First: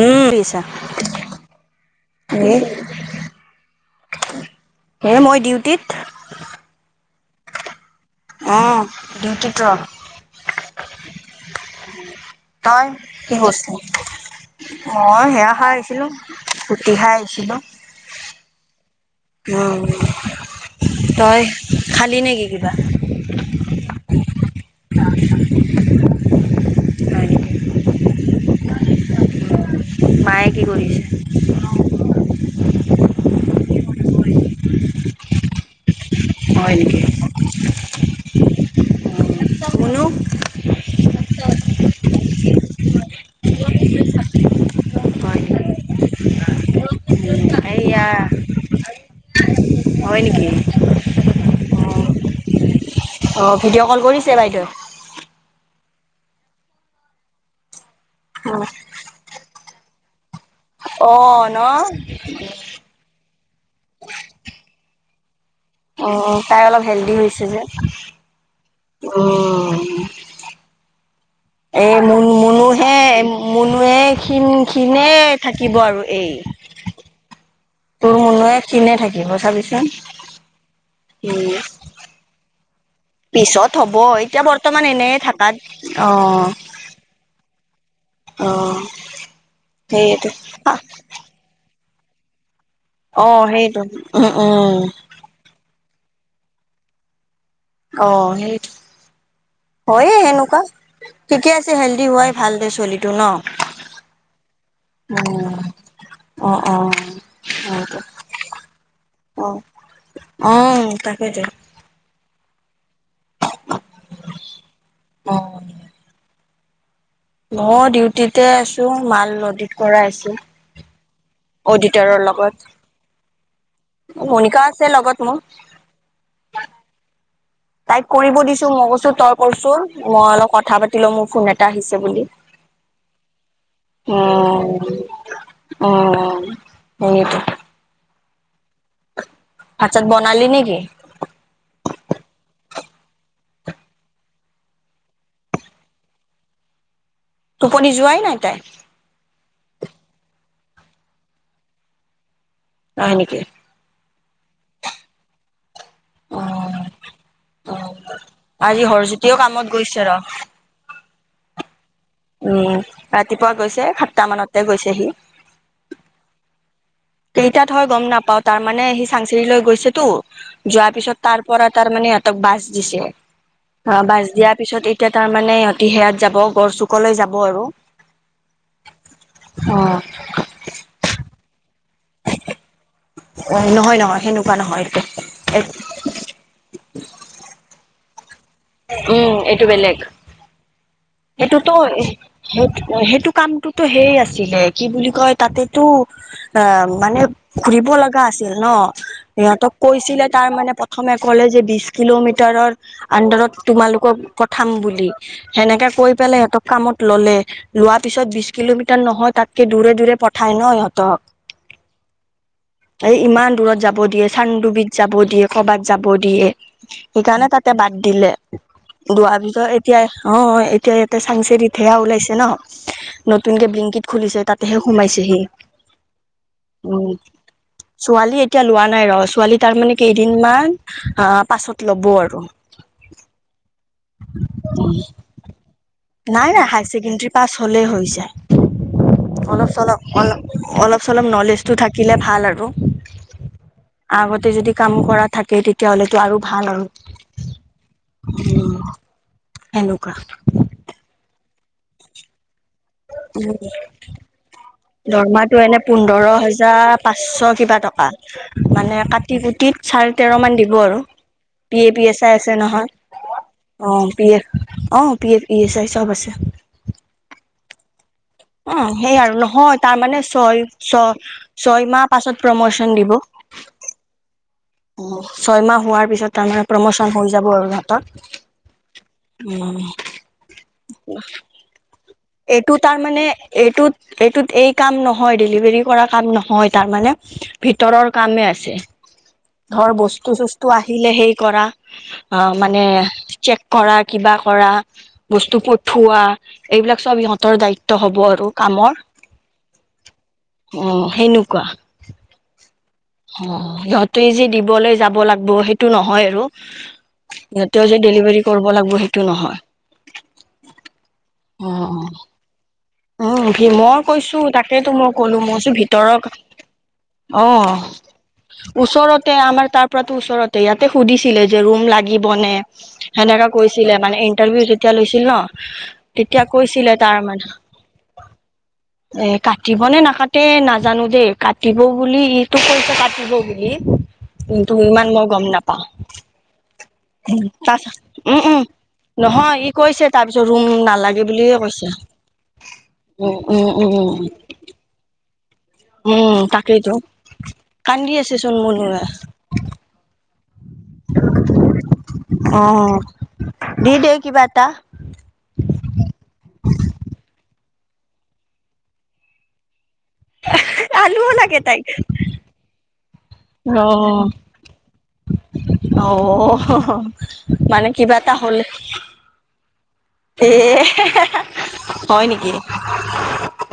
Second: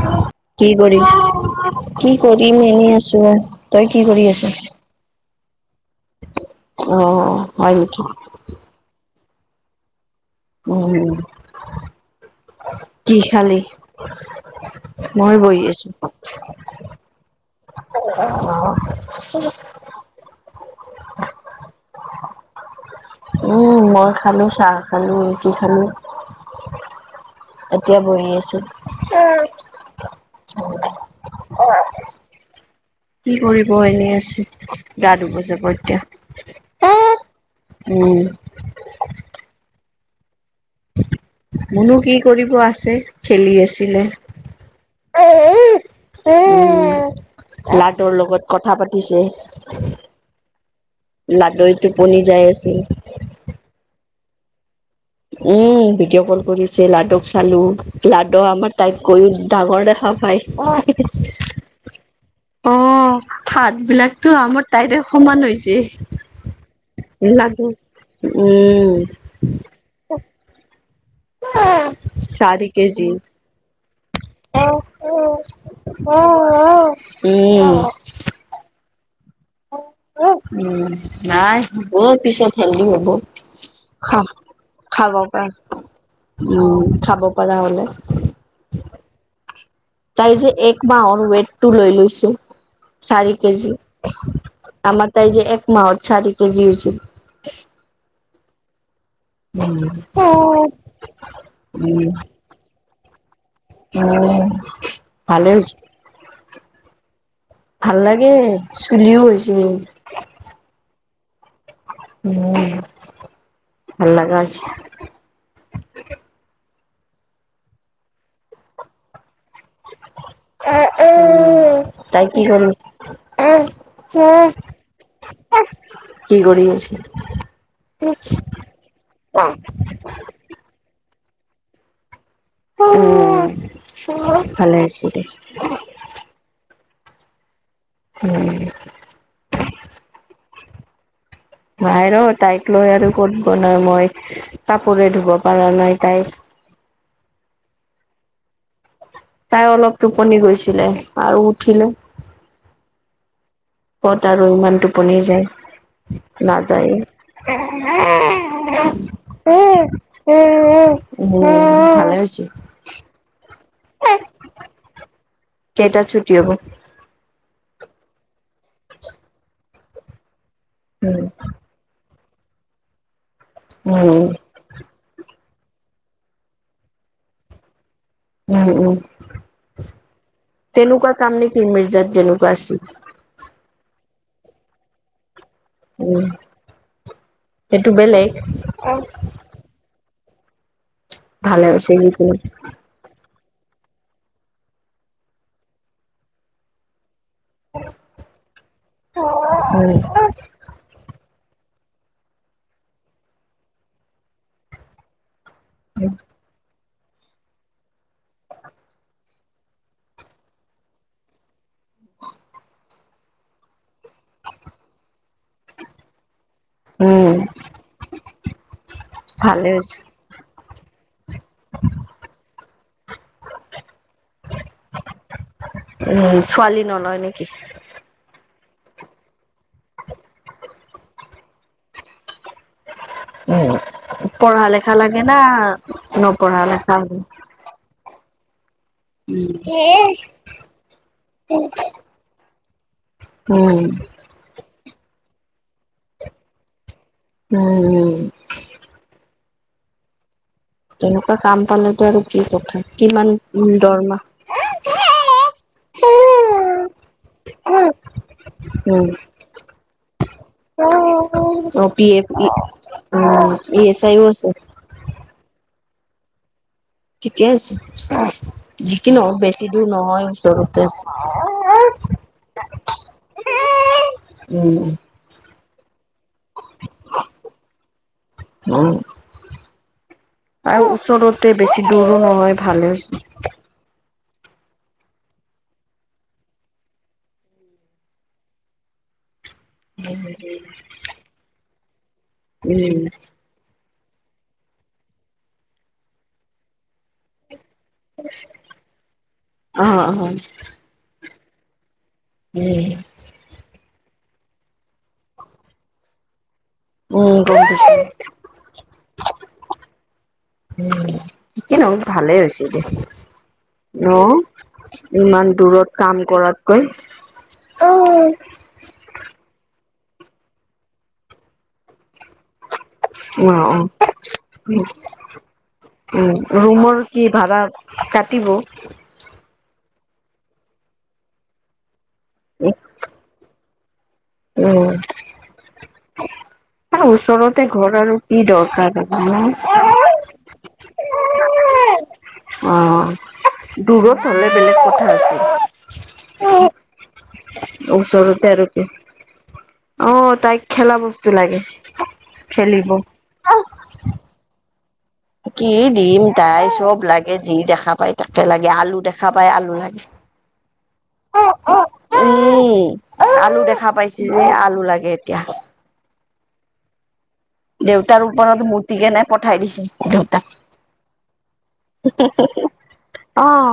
উম পিছা কি কৰিছ? কি এ কৰিম এনেই আছো তই কি কৰি আছ। এ মই ডিউটিত অ হয় নেকি? অ ডিউটিত ৰ উম। তই কি বস্তু অ মই সেয়া বহি খাই আছো। আহিছিলো কুটি খাই আহিছিলো উ তই খালি নেকি কিবা উম, মই খালো চাহ খালো, ৰুটি খালো, হয় নেকি এতিয়া বহি আছো। মায়ে কি কৰিছে? কি কৰিব এনেই আছে, গা ধুবজাব এতিয়া। হয় নেকি? উম। তোমাৰ নো? মনো কি কৰিব আছে খেলি আছিলে হয় নেকি [unintelligible] এইয়া লডুৰ লগত কথা পাতিছে। হয় নেকি লাডুৰ টোপনি যাই আছিল অ' ভিডিঅ' কল কৰিছে বাইদেউ? উম ভিডিঅ' কল কৰিছে, লাডুক চালো, লাডু আমাৰ টাইপ কৰি ডঙৰ দেখা পায় অ' ভাত বিলাকতো আমাৰ তাইতে সমান হৈছে অ তাই অলপ হেল্ডি হৈছে যে লাগু [unintelligible] উম। উম ত এই মুন চাদী কেে মুনুহে জিদ মুনুৱে ক্ষীণ কিণে থাকিব আৰু এই তোৰ মনুহে কিণে থাকিব হম চাবিচন উম কি নাই হ'ব পিছত হেল্ডি হ'ব পিছত হব এতিয়া বৰ্তমান এনে খাব পৰা থাকাত অ' উম খাব পৰা হ'লে অঁ তাই যে এক মাহৰ ৱেটটো লৈ লৈছো চাৰি অ', কেজি সেইটো উম, উম। আমাৰ তাই যে এক মাহত চাৰি কেজি হৈছিল। অ সেইৰি উম, হয়য়ে সেনেকুৱা ঠিকে আছে হেল্ডি হোৱাই ভাল দে চলিটো ন উ ভালে আছো। অ' অ' অ' ভাল লাগে চুলিও হৈ হৈছে সেইটো। উ ভলা আজ অ'। মই ডিউটিতে আছো মাল নদীত কৰা আছো আহ অডিটৰৰ তাই কি লগত। কৰি আহ। মনিকা আছে লগত মোৰ। কি কৰি আছো তাইক কৰিব দিছো মই কৈছো তই কছো মই অলপ কথা পাতিল মোৰ ফোন এটা আহিছে বুলি উম, ভালে হৈছে দে। উ উ নিটো উম আছাত বনালি নেকি? ভাই ৰ তাইক লৈ আৰু কত ব নাই মই কাপোৰে ধুব পাৰা নাই তাইক টোপনি যোৱাই নাই তাই তাই অলপ টোপনি গৈছিলে আৰু উঠিলে। হয় নেকি? পত আৰু ইমান টোপনি যায় অ নাযায়ে অ আজি হৰজ্যোতিও উ কামত গৈছে ৰ। উ উ উম ৰাতিপুৱা গৈছে সাতটা মানতে গৈছে সি। কেইটাত ছুটি হব। কেইটাত হয় গম নাপাও তাৰ মানে সি চাংচিৰি লৈ গৈছেতো যোৱাৰ পিছত উম তাৰ পৰা তাৰমানানে সিহঁতক বাছ দিছে অ উম বাছ দিয়াৰ পিছত। এতিয়া তাৰ মানে অতি সেয়াত যাব গড় চুকলৈ যাব আৰু উম উম অ তেনেকুৱা কাম নেকি মিৰ্জাত যেনেকুৱা আছিল। অ' নহয় নহয় সেনেকুৱা নহয় এইটো উম সেইটো বেলেগ। উম এইটো বেলেগ। ভালে সেইটোতো হৈছে যিকোনো সেই সেইটো কামটোতো সেই আছিলে কি বুলি কয় তাতেতো অ মানে ঘুৰিব লগা আছিল ন সিহঁতক উম কৈছিলে তাৰ মানে প্ৰথমে যে বিশ কিলমিটাৰৰ আত তোমালোকক বুলি কৰি পেলাই সিহঁতক কামত ললে লোৱাৰ পিছত বিশ কিলোমিটাৰ নহয় তাতকে দূৰে দূৰে পঠায় ন সিহঁতক উম। এই ইমান দূৰত যাব যাব দিয়ে চান্দুবিধ যাব দিয়ে কৰবাত যাব দিয়ে উম সেইকাৰণে তাতে বাদ দিলে দোৱাৰ পিছত ভালে হৈছে এতিয়া অ ত চাংচেৰিতহেয়া ওলাইছে ন' নতুনকে ব্লিংকিত খুলিছে তাতেহে সোমাইছেহি উম ছোৱালী উম নলয় নেকি ছোৱালী এ এতিয়া লোৱা নাই ৰ ছোৱালী তাৰ মানে কেইদিনমান আহ পাছত ল'ব আৰু উম' পঢ়া লেখা লাগে না। নাই নপঢ়া নাই হায়াৰ লেখা ছেকেণ্ডাৰী পাছ হ'লে হ হৈছে। উম অলপ-চলপ অলপ অলপ-চলপ নলেজটো থাকিলে ভাল আৰু। উম'। আগতে যদি কাম কৰা থাকে তেতিয়াহ'লেতো আৰু ভাল আৰু উম এনেকুৱা তেনেকুৱা কাম পালেতো আৰু কি কথা, কিমান দৰমা। দৰমাটো এনে, পোন্ধৰ হোজাৰ পাঁচশ কিবা টকা মানে উম কাটি কুটি। চাৰে তেৰ মান দিব আৰু B O A P S F I E আছে উম ই নহয় অ এছ আইও পি আছে F O P F E S I চব আছে ঠিকে আছে। অহ' যি কি সেই নহওক আৰু বেছি নহয় দূৰ তাৰ মানে ছয় ওচৰতে ছ আছে ছয় মাহ পাছত প্ৰমোচন। দিব। উম অহ ছয়মাহ হোৱাৰ পিছত তাৰমানে প্ৰমোচন হৈ যাব আৰু অ সিহত উম আৰু ওচৰতে বেছি দূৰো নহয়। এইটো ভালে তাৰ হৈছে মানে এইটোত এইটোত এই কাম নহয় ডেলিভাৰী কৰা কাম নহয় তাৰমানে ভিতৰৰ কামে আছে। [unintelligible] ধৰ বস্তু চস্তু আহিলে সেই কৰা। অ মানে উম চেক কৰা, কিবা কৰা, বস্তু পঠোৱা, এইবিলাক চব সিহঁতৰ দায়িত্ব হব আৰু কামৰ। অ অ উম অ' সেনেকুৱা। অ সিহঁতে যে দিবলৈ যাব লাগিব সেইটো নহয় আৰু। উম গম সিহঁতেও পাইছো সেই ডেলিভাৰী কৰিব লাগিব সেইটো নহয়। উম' যি নহওঁক ভালেই হৈছে দে। অহ' ভীমৰ ন কৈছো তাকেইেতো মই ক'লো ইমান মইছো দূৰত কাম ভিতক। কৰাতকৈ অহ' অ ওচৰতে আমাৰ তাৰ পৰাতো ওচৰতে ইয়াতে সুধিছিলে যে ৰুম লাগে। বনে, সেনেকা অ কৈছে মানে, ইণ্টাৰভিউ যেতিয়া লৈছিল ন উম তেতিয়া কৈছিলে ৰুমৰ কি তাৰমান ভাড়া কাটিব। কাটিব নে নাকাটে নাজানো দেই কাটিব বুলি ইটো কৈছো কাটিব বুলি। কিন্তু, উম ইমান মই গম নাপাওঁ। আহ' ওচৰতে তাৰ ঘৰ আৰু উম কি উম দৰকাৰ আহ'। নহয় ই কৈছে তাৰপিছত ৰুম নালাগে বুলিয়ে কৈছে অহ' উম উম উম দূৰত হ'লে বেলেগ কথা আছিল। উম তাকেইতো কান্দি আছে ওচৰতে চোন আৰু [unintelligible] কি অ তাইক খেলা বস্তু লাগে। অ খেলিব। দি দে [unintelligible] কি ডিম তাই চব লাগে যি দেখা পায় তাকে লাগে আলু দেখা পায় আলু লাগে। আলুও লাগে তাই। উম আলু দেখা পাইছে অ'। যে আলু লাগে এতিয়া অহ', হ'হ। দেউতাৰ ওপৰত [unintelligible] কিনে পঠাই দিছে। দেউতাক। এ হয় নেকি অহ'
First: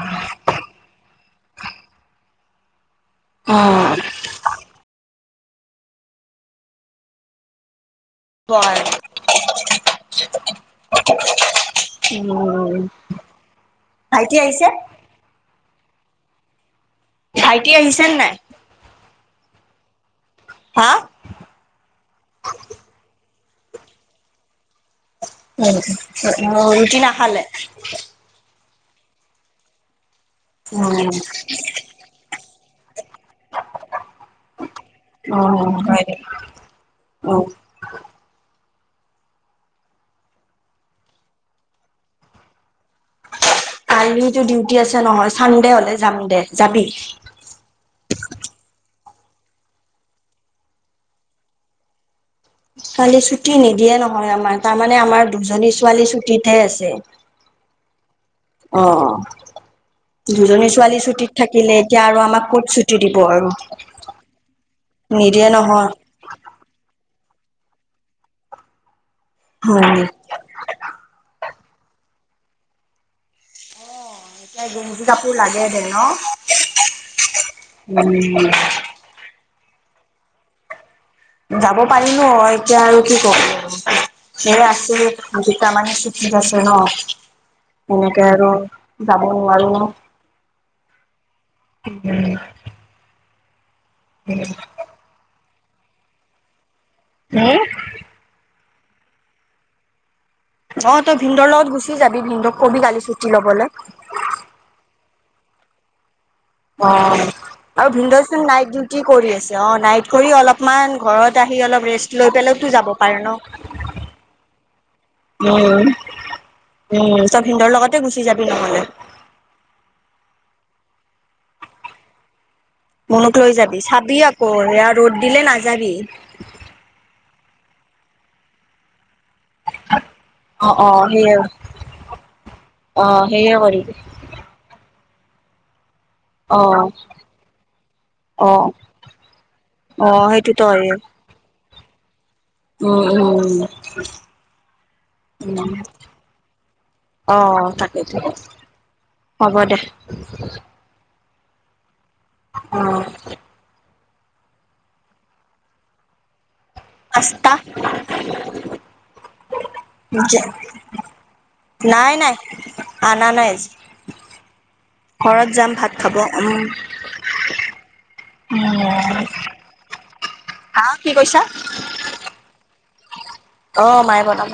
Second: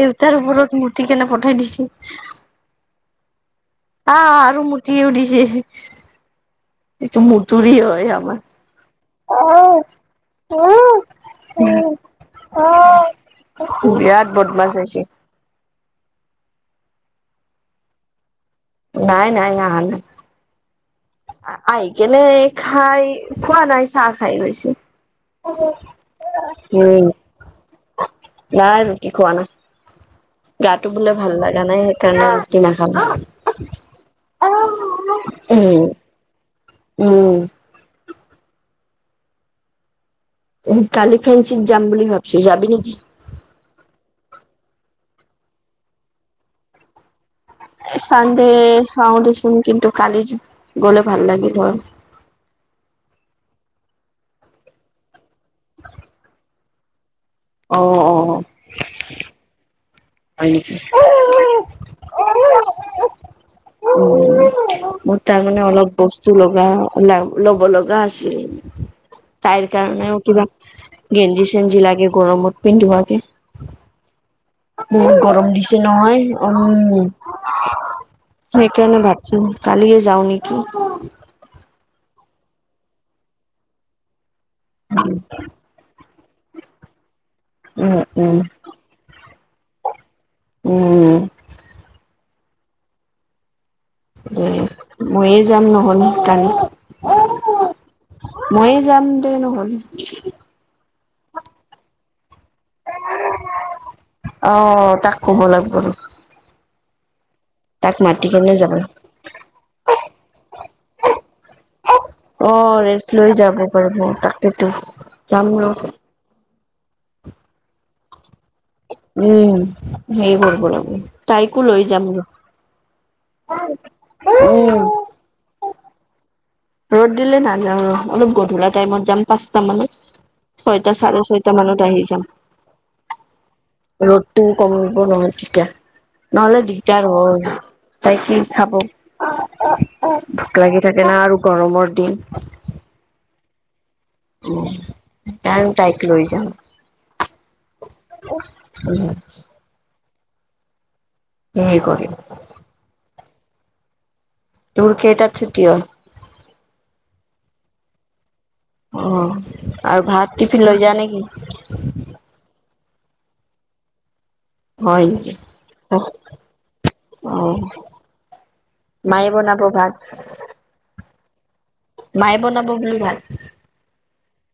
দেউতাৰ ওপৰত [unintelligible] কেনে পঠাই। হয় দিছে। অ আহ' আৰু [unintelligible] দিছে। এইটো [unintelligible] হয়। এই আমাৰ হয় অহ উম [unintelligible] বিৰাট ভাইটি আহিছে বদমছ হৈছে। ভাইটি আহিছেনে নাই। নাই, নাই, আহা নাই'। হা আহি কেনে খাই। খোৱা নাই চাহ খাই গৈছে। উ ৰু ৰুটি উম নাখালে। নাই ৰুটি খোৱা নাই। অ গাটো বোলে ভাল লাগা নাই সেইকাৰণে ৰুটি নাখালে। উম হয় দে। উম। [unintelligible] কালি ফেন্ঞ্চিত যাম বুলি ভাবছো যাবি নেকি। কালিতো ডিউটি আছে নহয় চানডে হলে যাম দে যাবি এ, চানডে চাও দিচুন কিন্তু কালি গলে ভাল লাগিল হয়। কালি ছুটি নিদিয়ে নহয় আমাৰ তাৰমানে আমাৰ দুজনী ছোৱালী ছুটীতহে আছে। অ', অ', অ দুজনী ছোৱালী ছুটীত থাকিলে এতিয়া আৰু আমাক ক'ত অ ছুটি দিব আৰু [unintelligible] মোৰ তাৰ নিদিয়ে মানে নহয় অলপ বস্তু লগা [unintelligible] [unintelligible] লব লগা আছিল তাইৰ উম কাৰণেও এতিয়া কিবা গেজী চেন গেঞ্জি লাগে গৰমত পিন্ধোৱাকে উ গেঞ্জি কাপোৰ গৰম লাগে দিছে দে ন নহয় উম। উম সেইকাৰণে ভাবছো কালিয়ে যাও নেকি। যাব পাৰি ন এতিয়া আৰু কি কম নো আছে দুটা মানু ছু [unintelligible] আছে ন উম এনেকে আৰু উম যাব নোৱাৰো [unintelligible] উম। [inaudible] [unintelligible] [inaudible] ময়ে যাম নহ'লে কালি উম। ময়ে যাম দে নহ'লি। অ তই ভিনদৰ লগত গুচি যাবি ভিনদক কবি কালি চুটি ল'বলে অ তাক ক'ব লাগিব ৰ অ', আৰু তাক মাতি ভিন্দচোন কেনে যাব নাইট ডিউটি কৰি আছে অ নাইট কৰি অলপমান ঘৰত আহি অলপ ৰেষ্ট লৈ অ পেলাইতো যাব ৰেষ্ট পাৰে ন। লৈ যাব পাৰিব তাকেতো যাম উম, ৰ উম তো ভিন্দৰ লগতে গুছি উম, হেই কৰব লাগব তাইকো লৈ যাম ৰ মুনুক লৈ যাবি চাবি আকৌ উম বেয়া ৰ'দ দিলে নাযাবি। ৰ'দ দিলে নাযাওঁ ৰ অলপ গধূলা টাইমত যাম। পাঁচটা মানত অ', ছয়টা অ', চাৰে সেয়ে ছয়টা মানত আহি যাম। অ', সেয়ে কৰিবি। ৰ'দটোও কমিব নহয়, তেতিয়া নহ'লে অ', দিগদাৰ হ তাই কি অ', খাব অ', সেইটো ভোক তই লাগি থাকে না আৰু গৰমৰ দিন উম, উম। উ আৰু উম। তাইক লৈ যাম। অ তাকেতো হ'ব দে। [inaudible] [unintelligible] তোৰ কেইটাত চুতি অয়। পাঁচটা অ আৰু ভাত টিফিন লৈ যা নেকি? নাই নাই আনা নাই হয় [unintelligible] নেকি? ঘৰত যাম ভাত খাব অ' উম। [inaudible] মায়ে বনাব ভাত হা কি কৈছা। মায়ে [inaudible] অ', মায়ে বনাব।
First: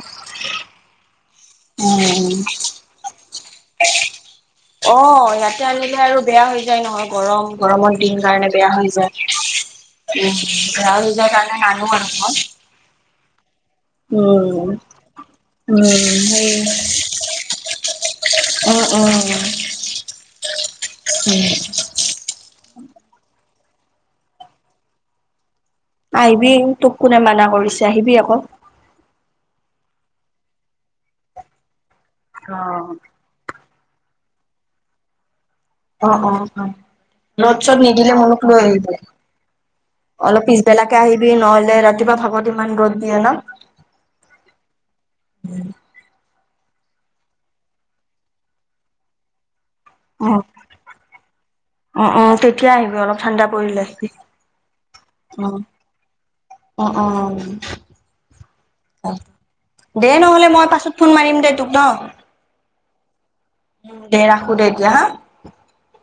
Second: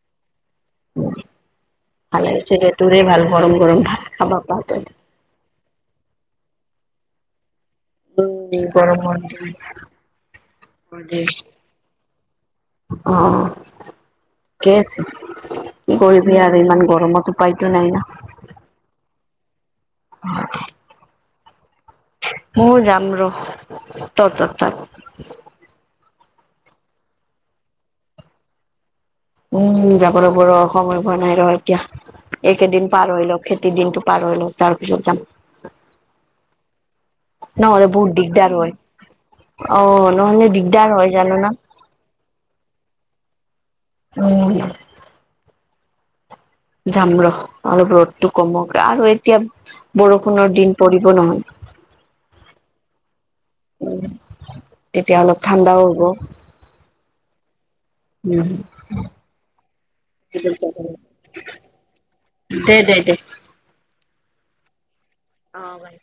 ভাল লাগছিল যে তৰে ভাল গৰম গৰম ভাল খাবা পোৱা অ ত [unintelligible] আৰু বেয়া হৈ যায় নহয় গৰম গৰমৰ দিন কাৰণে উম বেয়া হৈ গৰমৰ দিন। যায়। উম এ জ ত নে নান আক অ' ঠিকে আছে কি উম কৰিবি সেই আৰু ইমান গৰমত উপায়তো নাই ন উ অ' হয়। ম যাম ৰ তৰ তৰ তাত আহিবি তোক কোনে মানা কৰিছে আহিবি আকৌ। উম, যাব লাগিব ৰ, সময় হোৱা নাই ৰ এতিয়া অ এইকেইদিন পাৰ হৈ লওক খেতিৰ দিনটো পাৰল তাৰ পিছত যাম। অ' অ' অ' নদ চত নহ'লে বহুত নিদিলে মনক দিগদাৰ লৈ হয় আহিবায় অ নহ'লে অলপ দিগদাৰ পিছবেলাকে হয় আহিবি জান না। নহলে ৰাতিপুৱা ভাগত ইমান ৰ'দ দিয়ে ন উম। উম। যাম ৰ অলপ ৰ'দটো কমক আৰু এতিয়া। উম, বৰষুণৰ দিন পৰিব নহয় উম-উম তেতিয়া আহিবি অলপ ঠাণ্ডা পৰিলে আহিবি। তেতিয়া অলপ অ', ঠাণ্ডাও অ', অ' উ দে নহ'লে মই পাছত ফোন মাৰিম দে তোক দে দে দে উ দে ৰাখো দে এতিয়া হা আহ ভাই